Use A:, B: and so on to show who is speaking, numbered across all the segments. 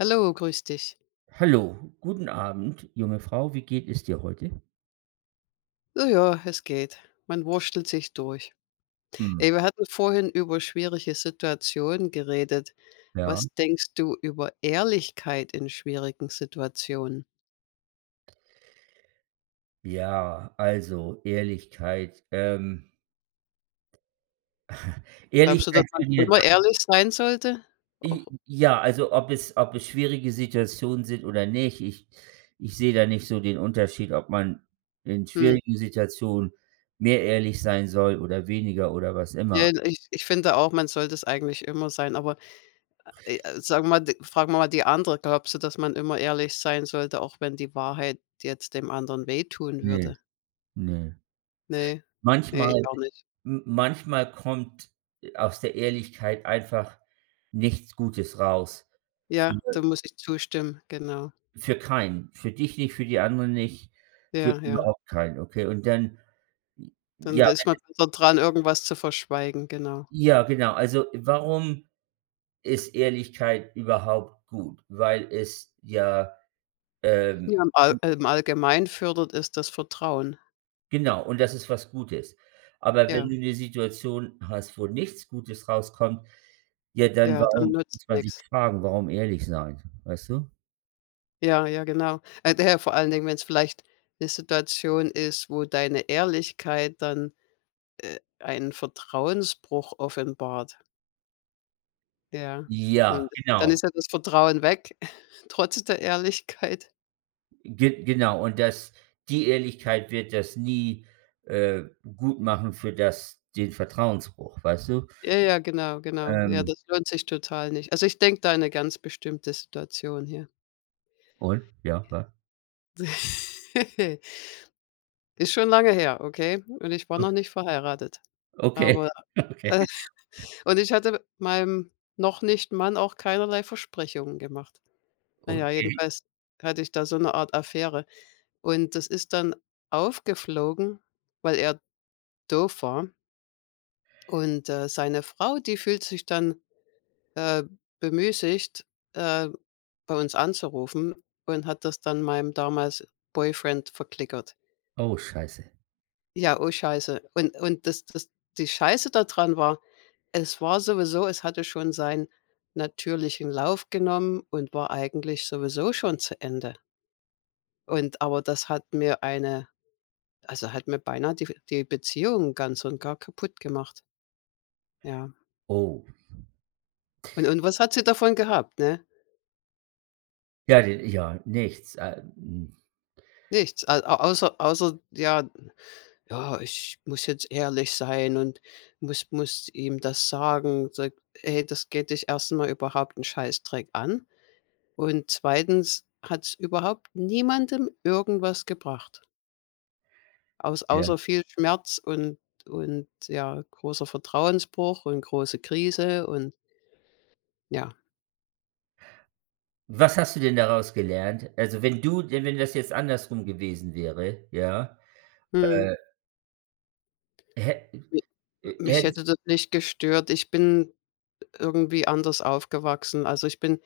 A: Hallo, grüß dich.
B: Hallo, guten Abend, junge Frau. Wie geht es dir heute?
A: So ja, es geht. Man wurstelt sich durch.
B: Hm.
A: Ey, wir hatten vorhin über schwierige Situationen geredet.
B: Ja.
A: Was denkst du über Ehrlichkeit in schwierigen Situationen?
B: Ja, also Ehrlichkeit.
A: Glaubst du, dass
B: Ehrlichkeit
A: man
B: soll dir
A: immer
B: da,
A: ehrlich sein sollte? Auch
B: i ja, also ob es schwierige Situationen sind oder nicht, ich sehe da nicht so den Unterschied, ob man in
A: hm,
B: schwierigen Situationen mehr ehrlich sein soll oder weniger oder was immer.
A: ja, ich finde auch, man sollte es eigentlich immer sein, aber, sagen wir mal d fragen wir mal die andere, glaubst du, dass man immer ehrlich sein sollte, auch wenn die Wahrheit jetzt dem anderen wehtun
B: Ne,
A: würde?
B: ne.
A: Ne, ne, ich
B: Manchmal,
A: auch nicht.
B: m manchmal kommt aus der Ehrlichkeit einfach nichts Gutes raus.
A: Ja, da muss ich zustimmen, genau.
B: Für keinen. Für dich nicht, für die anderen nicht, für
A: Ja, ja.
B: überhaupt keinen, okay? Und dann
A: Dann
B: ja,
A: da ist man besser dran, irgendwas zu verschweigen, genau.
B: ja, genau. Also, warum ist Ehrlichkeit überhaupt gut? Weil es ja,
A: Ja,
B: ähm
A: im Allgemeinen fördert es das Vertrauen.
B: genau, und das ist was Gutes. Aber wenn
A: Ja,
B: du eine Situation hast, wo nichts Gutes rauskommt, ja, dann,
A: ja, dann
B: warum
A: nützt
B: muss man sich
A: nix.
B: fragen, warum ehrlich sein, weißt du?
A: Ja, ja, genau. Daher vor allen Dingen, wenn's vielleicht 'ne Situation ist, wo deine Ehrlichkeit dann, einen Vertrauensbruch offenbart. Ja. Und
B: Ja,
A: dann
B: genau.
A: ist ja das Vertrauen weg, trotz der Ehrlichkeit.
B: Ge genau, und das die Ehrlichkeit wird das nie, äh, gut machen für das den Vertrauensbruch, weißt du?
A: Ja, ja, genau, genau. Ja,
B: Ähm,
A: das lohnt sich total nicht. Also, ich denke da an 'ne ganz bestimmte Situation hier.
B: und? Ja, wa
A: Ist schon lange her, okay? Und ich war noch nicht verheiratet.
B: okay,
A: Aber
B: okay,
A: äh, und ich hatte meinem noch nicht Mann auch keinerlei Versprechungen gemacht. Na ja,
B: okay.
A: jedenfalls hatte ich da so eine Art Affäre. Und das ist dann aufgeflogen, weil er doof war. Und, seine Frau, die fühlt sich dann, äh, bemüßigt, äh, bei uns anzurufen und hat das dann meinem damals Boyfriend verklickert.
B: Oh, scheiße.
A: Ja, oh Scheiße. Und das die Scheiße daran war, es war sowieso, es hatte schon seinen natürlichen Lauf genommen und war eigentlich sowieso schon zu Ende. Und aber das hat mir eine, also, hat mir beinahe die Beziehung ganz und gar kaputt gemacht, ja.
B: Oh.
A: Und was hat sie davon gehabt, ne?
B: Ja, d ja, nichts, hm,
A: Nichts, a au außer ja, ja, ich muss jetzt ehrlich sein und muss ihm das sagen, sage: „Ey, das geht dich erst mal überhaupt 'n Scheißdreck an.“ Und zweitens hat es überhaupt niemandem irgendwas gebracht, aus
B: ja.
A: außer viel Schmerz und ja, großer Vertrauensbruch und große Krise und ja.
B: Was hast du denn daraus gelernt? Also, wenn du denn wenn das jetzt andersrum gewesen wäre, ja,
A: Mhm.
B: äh, hä
A: Mi mich
B: hättest
A: hätte das nicht gestört. Ich bin irgendwie anders aufgewachsen. Also, ich bin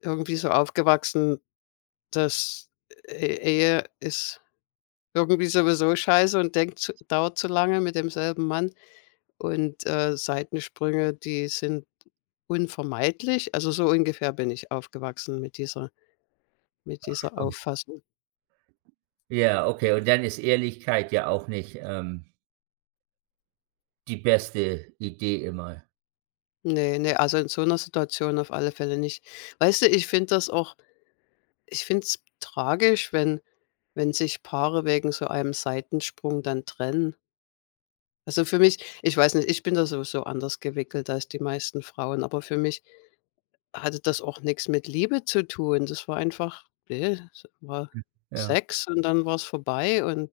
A: irgendwie so aufgewachsen, dass E Ehe ist irgendwie sowieso scheiße und denkt zu dauert zu lange mit demselben Mann und, Seitensprünge, die sind unvermeidlich, also so ungefähr bin ich aufgewachsen mit dieser
B: du,
A: Auffassung.
B: ja, okay, und dann ist Ehrlichkeit ja auch nicht, die beste Idee immer,
A: Ne, ne, also in so einer Situation auf alle Fälle nicht. Weißt du, ich finde das auch, ich finde es tragisch, wenn sich Paare wegen so einem Seitensprung dann trennen. Also für mich, ich weiß nicht, ich bin da sowieso anders gewickelt als die meisten Frauen, aber für mich hatte das auch nichts mit Liebe zu tun. Das war einfach, ne, es war
B: ja.
A: Sex und dann war's vorbei und,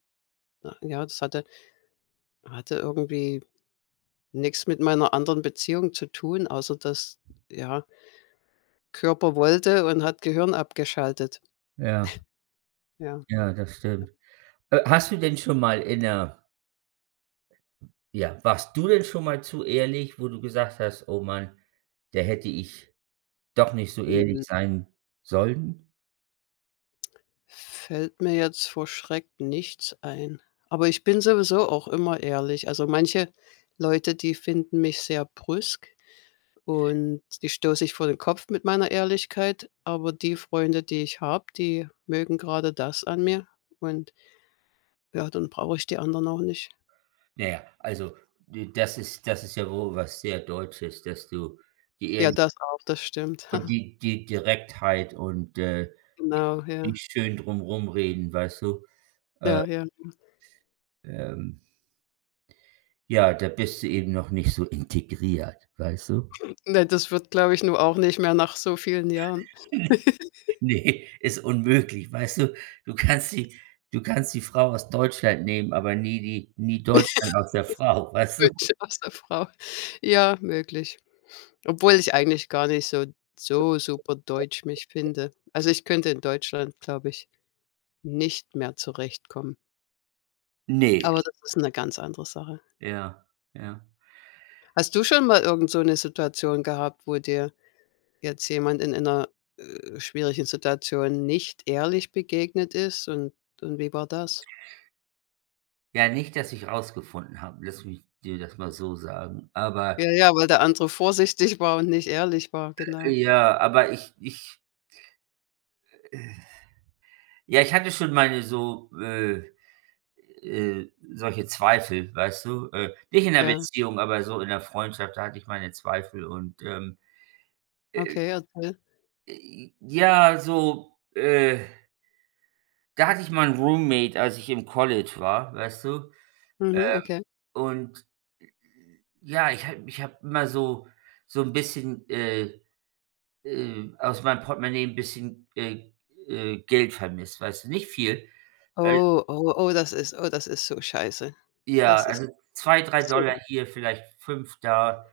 A: na ja, das hatte irgendwie nichts mit meiner anderen Beziehung zu tun, außer dass, ja, Körper wollte und hat Gehirn abgeschaltet.
B: Ja,
A: Ja.
B: ja, das stimmt. Hast du denn schon mal ja, warst du denn schon mal zu ehrlich, wo du gesagt hast: „Oh Mann, da hätte ich doch nicht so ehrlich
A: Mhm.
B: sein sollen?“
A: Fällt mir jetzt vor Schreck nichts ein. Aber ich bin sowieso auch immer ehrlich. Also, manche Leute, die finden mich sehr brüsk und die stoße ich vor den Kopf mit meiner Ehrlichkeit, aber die Freunde, die ich habe, die mögen gerade das an mir und ja, dann brauche ich die anderen auch nicht.
B: Naja, also, d das ist ja wohl was sehr Deutsches, dass du die
A: Ja,
B: Ehrlichkeit
A: das auch, das stimmt.
B: und die Direktheit und,
A: Genau, ja.
B: nicht schön drum reden, weißt du? Äh,
A: Ja, ja.
B: ähm, ja, da bist du eben noch nicht so integriert, weißt du?
A: Ne, das wird, glaube ich, nur auch nicht mehr nach so vielen Jahren.
B: Nee, ist unmöglich, weißt du? Du kannst die Du kannst die Frau aus Deutschland nehmen, aber nie Deutschland aus der Frau, weißt du?
A: Wünsche aus der Frau. Ja, möglich. Obwohl ich eigentlich gar nicht so, so super deutsch mich finde. Also, ich könnte in Deutschland, glaube ich, nicht mehr zurechtkommen.
B: Nee,
A: Aber das ist eine ganz andere Sache.
B: ja, ja.
A: Hast du schon mal irgend so eine Situation gehabt, wo dir jetzt jemand in einer schwierigen Situation nicht ehrlich begegnet ist und wie war das?
B: Ja, nicht, dass ich rausgefunden habe, lass mich dir das mal so sagen. Aber
A: Ja, ja, weil der andere vorsichtig war und nicht ehrlich war, genau.
B: ja, aber äh, ja, ich hatte schon solche Zweifel, weißt du? Nicht in der
A: Ja,
B: Beziehung, aber so in der Freundschaft, da hatte ich meine Zweifel und,
A: okay, erzähl.
B: ja, so, da hatte ich mal 'n Roommate, als ich im College war, weißt du?
A: Mhm, okay.
B: Und ja, ich habe immer so, 'n bisschen, aus meinem Portemonnaie 'n bisschen, Geld vermisst, weißt du? Nicht viel. Äh,
A: Oh, oh, oh, das ist, oh, das ist so scheiße.
B: ja,
A: Das
B: also
A: ist
B: zwei, drei
A: so,
B: Dollar hier, vielleicht 5 da.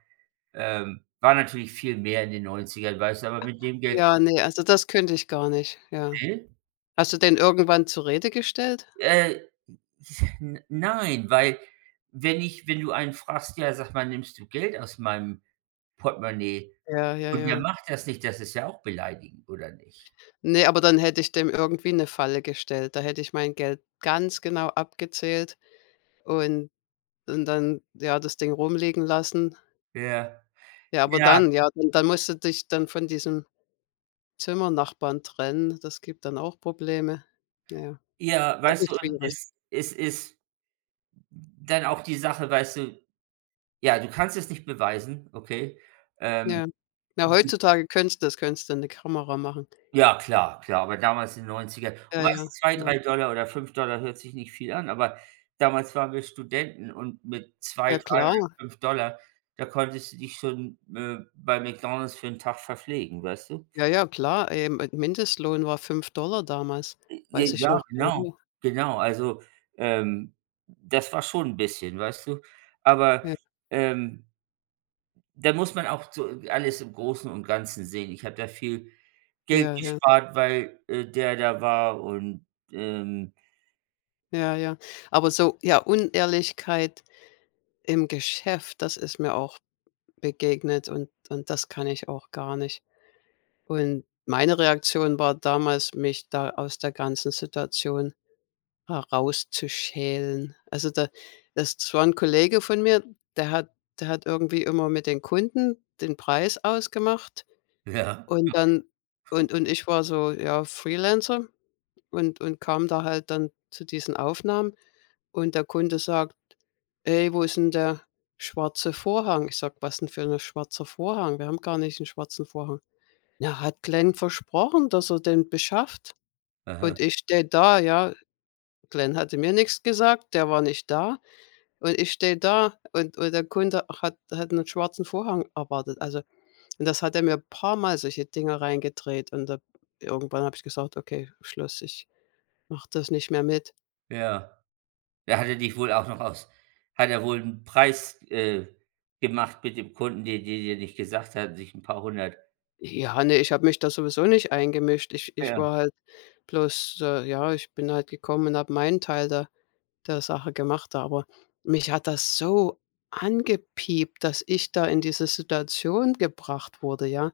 B: War natürlich viel mehr in den Neunzigern, weißt du, aber mit dem Geld
A: ja,
B: konnte.
A: ne, also das könnte ich gar nicht, ja. Hast du den irgendwann zur Rede gestellt?
B: Äh, n nein, weil wenn du einen fragst: „Ja, sag mal, nimmst du Geld aus meinem Portemonnaie.“
A: Ja, ja,
B: Und der
A: ja.
B: macht das nicht, das ist ja auch beleidigend, oder nicht?
A: Ne, aber dann hätte ich dem irgendwie eine Falle gestellt. Da hätte ich mein Geld ganz genau abgezählt und und dann, ja, das Ding rumliegen lassen.
B: Ja,
A: Ja, aber
B: ja,
A: dann, ja, dann musst du dich dann von diesem Zimmernachbarn trennen. Das gibt dann auch Probleme. Ja,
B: ja,
A: das
B: weißt du,
A: ist
B: und
A: schwierig.
B: es ist dann auch die Sache, weißt du, ja, du kannst es nicht beweisen, okay? Ähm,
A: Ja. Na, heutzutage könntest das, könntest du 'ne Kamera machen.
B: ja, klar, klar, aber damals in den 90,
A: Ja,
B: und weißt
A: ja,
B: du, zwei,
A: genau.
B: drei Dollar oder fünf Dollar hört sich nicht viel an, aber damals waren wir Studenten, und mit zwei,
A: Ja
B: 3 oder
A: klar,
B: fünf Dollar da konntest du dich schon, bei McDonald's für einen Tag verpflegen, weißt du?
A: ja, ja, klar. Mindestlohn war $5 damals,
B: J
A: weiß ich
B: ja,
A: noch
B: genau,
A: genau.
B: genau. Also, ähm, das war schon ein bisschen, weißt du? Aber,
A: Ja,
B: ähm, da muss man auch so alles im Großen und Ganzen sehen. Ich habe da viel Geld
A: ja, ja,
B: gespart, weil, der da war und, ähm
A: ja, ja. Aber so, ja, Unehrlichkeit im Geschäft, das ist mir auch begegnet und das kann ich auch gar nicht. Und meine Reaktion war damals, mich da aus der ganzen Situation herauszuschälen. Also, da das war ein Kollege von mir, der hat der hat irgendwie immer mit den Kunden den Preis ausgemacht
B: ja,
A: und dann und ich war so, ja, Freelancer und kam da halt dann zu diesen Aufnahmen und der Kunde sagt: „Ey, wo ist denn der schwarze Vorhang?“ Ich sag: „Was 'n für ein schwarzer Vorhang? Wir haben gar nicht einen schwarzen Vorhang.“ „Na, hat Glenn versprochen, dass er den beschafft.“
B: aha,
A: Und ich stehe da, ja, Glenn hatte mir nichts gesagt, der war nicht da. Und ich stehe da und der Kunde hat hat einen schwarzen Vorhang erwartet. Also, und das hat er mir ein paar mal solche Dinge reingedreht und da irgendwann habe ich gesagt: „Okay, Schluss, ich mache das nicht mehr mit.“
B: ja. Da hat er dich wohl auch noch, aus hat er wohl einen Preis, gemacht mit dem Kunden, den er nicht gesagt hat, sich ein paar hundert.
A: Ja, ne, ich habe mich da sowieso nicht eingemischt. Ich
B: Ja,
A: war halt bloß, äh, ja, ich bin halt gekommen und habe meinen Teil der der Sache gemacht, aber mich hat das so angepiept, dass ich da in diese Situation gebracht wurde, ja.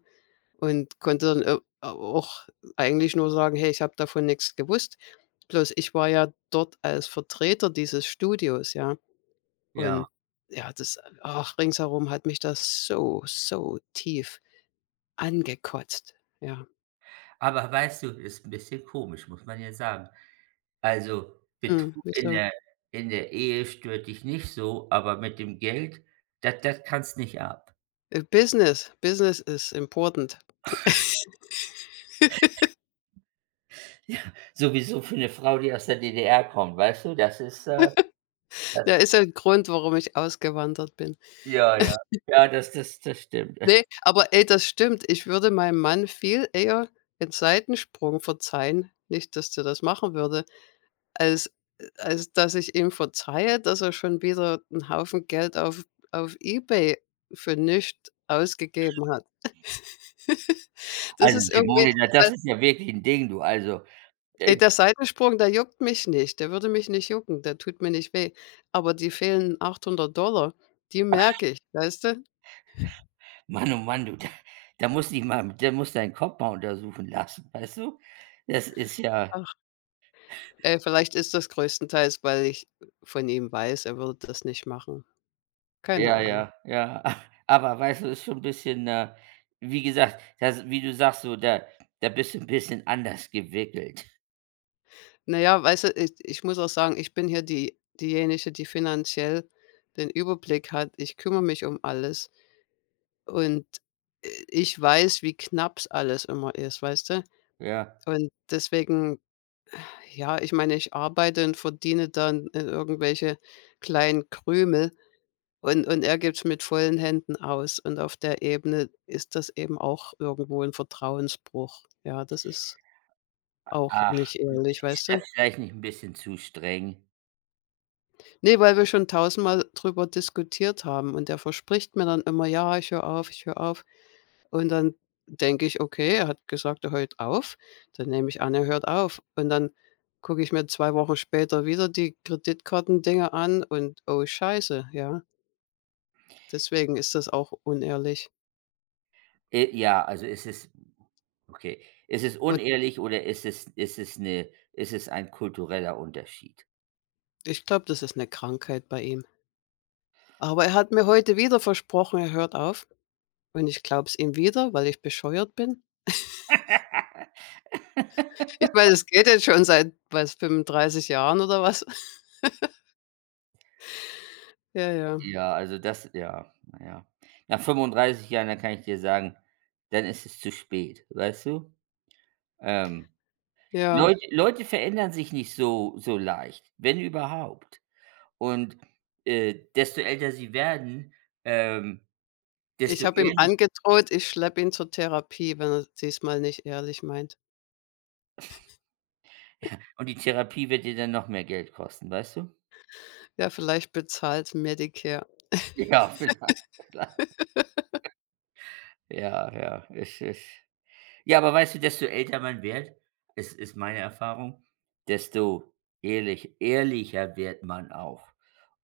A: Und konnte dann au auch eigentlich nur sagen: „Hey, ich habe davon nichts gewusst.“ Bloß ich war ja dort als Vertreter dieses Studios, ja.
B: ja.
A: Und ja, das ach, ringsherum hat mich das so, so tief angekotzt, ja.
B: Aber weißt du, ist ein bisschen komisch, muss man ja sagen. Also,
A: Mhm,
B: Betrug
A: wieso?
B: in der Ehe stört dich nicht so, aber mit dem Geld, das kannst nicht ab.
A: Business, Business is important.
B: Ja, sowieso für eine Frau, die aus der DDR kommt, weißt du? Das ist, das
A: Da ist ja 'n Grund, warum ich ausgewandert bin.
B: ja, ja. Ja, das stimmt.
A: Nee aber ey, das stimmt. Ich würde meinem Mann viel eher 'n Seitensprung verzeihen, nicht, dass der das machen würde, als als dass ich ihm verzeihe, dass er schon wieder einen Haufen Geld auf eBay für nichts ausgegeben hat. Das
B: Also,
A: ist irgendwie,
B: Simone, na,
A: weil,
B: das ist ja wirklich ein Ding, du. Also,
A: ey,
B: äh,
A: der Seitensprung, der juckt mich nicht. Der würde mich nicht jucken, der tut mir nicht weh. Aber die fehlenden $800, die merke ich, weißt du?
B: Mann, oh Mann, du, da muss deinen Kopf mal untersuchen lassen, weißt du? Das ist ja.
A: Ach, ey, vielleicht ist das größtenteils, weil ich von ihm weiß, er würde das nicht machen. Keine
B: Ja,
A: Ahnung.
B: ja, ja. Aber weißt du, ist schon ein bisschen, wie gesagt, das wie du sagst, so da bist du 'n bisschen anders gewickelt,
A: Na ja, weißt du, ich muss auch sagen, ich bin hier die diejenige, die finanziell den Überblick hat. Ich kümmere mich um alles und, ich weiß, wie knapp's alles immer ist, weißt du?
B: ja.
A: Und deswegen, ja, ich meine, ich arbeite und verdiene dann, irgendwelche kleinen Krümel und er gibt's mit vollen Händen aus und auf der Ebene ist das eben auch irgendwo ein Vertrauensbruch. Ja, das ist auch
B: Ach,
A: nicht
B: und
A: ehrlich,
B: siehst
A: weißt
B: da
A: du?
B: vielleicht nicht ein bisschen zu streng?
A: Ne, weil wir schon tausendmal drüber diskutiert haben und er verspricht mir dann immer: „Ja, ich höre auf, ich höre auf.“ Und dann denke ich: „Okay, er hat gesagt, er hört auf.“ Dann nehme ich an, er hört auf. Und dann gucke ich mir 2 Wochen später wieder die Kreditkartendinger an und oh scheiße, ja. Deswegen ist das auch unehrlich.
B: Ja, also ist es okay. Ist okay, es
A: Und
B: unehrlich, oder ist es, ist es ein kultureller Unterschied?
A: ich glaube, das ist eine Krankheit bei ihm. Aber er hat mir heute wieder versprochen, er hört auf und ich glaube es ihm wieder, weil ich bescheuert bin. Ich meine, es geht jetzt schon seit, weiß, 35 Jahren oder was. Ja, ja,
B: Ja, also das ja, na ja. Nach 35 Jahren, dann kann ich dir sagen, dann ist es zu spät, weißt du? Ähm
A: ja.
B: Leute verändern sich nicht so leicht, wenn überhaupt. Und, desto älter sie werden, ähm,
A: Ich
B: desto
A: habe ihm
B: ehrlich
A: angedroht, ich schleppe ihn zur Therapie, wenn er diesmal nicht ehrlich meint.
B: und die Therapie wird dir dann noch mehr Geld kosten, weißt du?
A: Ja, vielleicht bezahlt Medicare.
B: Ja, vielleicht, vielleicht. Ja, ja, es ist, ja, aber weißt du, desto älter man wird, es ist meine Erfahrung, desto ehrlicher wird man auch.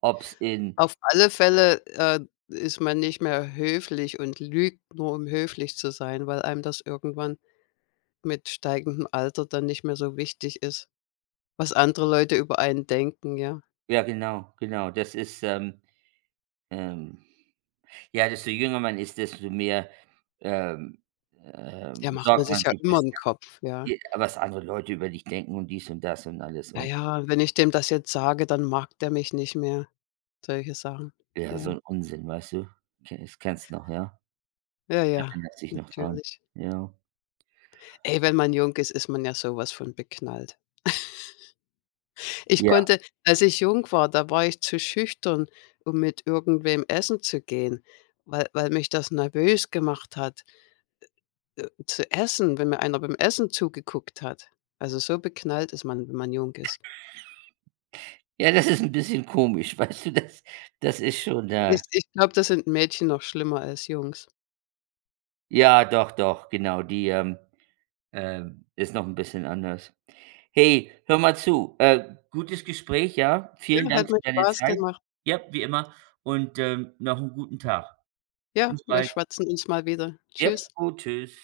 B: Ob's in
A: Auf alle Fälle, ist man nicht mehr höflich und lügt nur, um höflich zu sein, weil einem das irgendwann mit steigendem Alter dann nicht mehr so wichtig ist, was andere Leute über einen denken, ja.
B: ja genau, genau, ähm ja, desto jünger man ist, desto mehr, ähm,
A: Ja, macht man
B: sorgt
A: sich
B: man
A: ja
B: sich,
A: immer
B: was
A: 'n Kopf, ja.
B: die was andere Leute über dich denken und dies und das und alles
A: „Ja,
B: und
A: ja, wenn ich dem das jetzt sage, dann mag der mich nicht mehr.“ Solche Sachen.
B: ja, so
A: Ja.
B: ein Unsinn, weißt du? Ke das kennst du noch, ja?
A: Ja, ja,
B: Erinnerst dich noch dran.
A: natürlich.
B: Ja.
A: Ey, wenn man jung ist, ist man ja sowas von beknallt. Ich
B: Ja.
A: konnte, als ich jung war, da war ich zu schüchtern, um mit irgendwem essen zu gehen, weil mich das nervös gemacht hat, zu essen, wenn mir einer beim Essen zugeguckt hat. Also, so beknallt ist man, wenn man jung ist.
B: Ja, das ist ein bisschen komisch, weißt du? Das ist schon da.
A: Ich glaube, das sind Mädchen noch schlimmer als Jungs.
B: Ja, doch, doch, genau, die, ist noch ein bisschen anders. Hey, hör mal zu, gutes Gespräch, ja? Vielen
A: Ja,
B: Dank
A: hat mir
B: für deine
A: Spaß
B: Zeit.
A: gemacht.
B: Ja, wie immer, und, noch einen guten Tag.
A: Ja,
B: Bis
A: wir
B: bald.
A: schwatzen uns mal wieder.
B: Ja,
A: Tschüss.
B: gut, tschüss.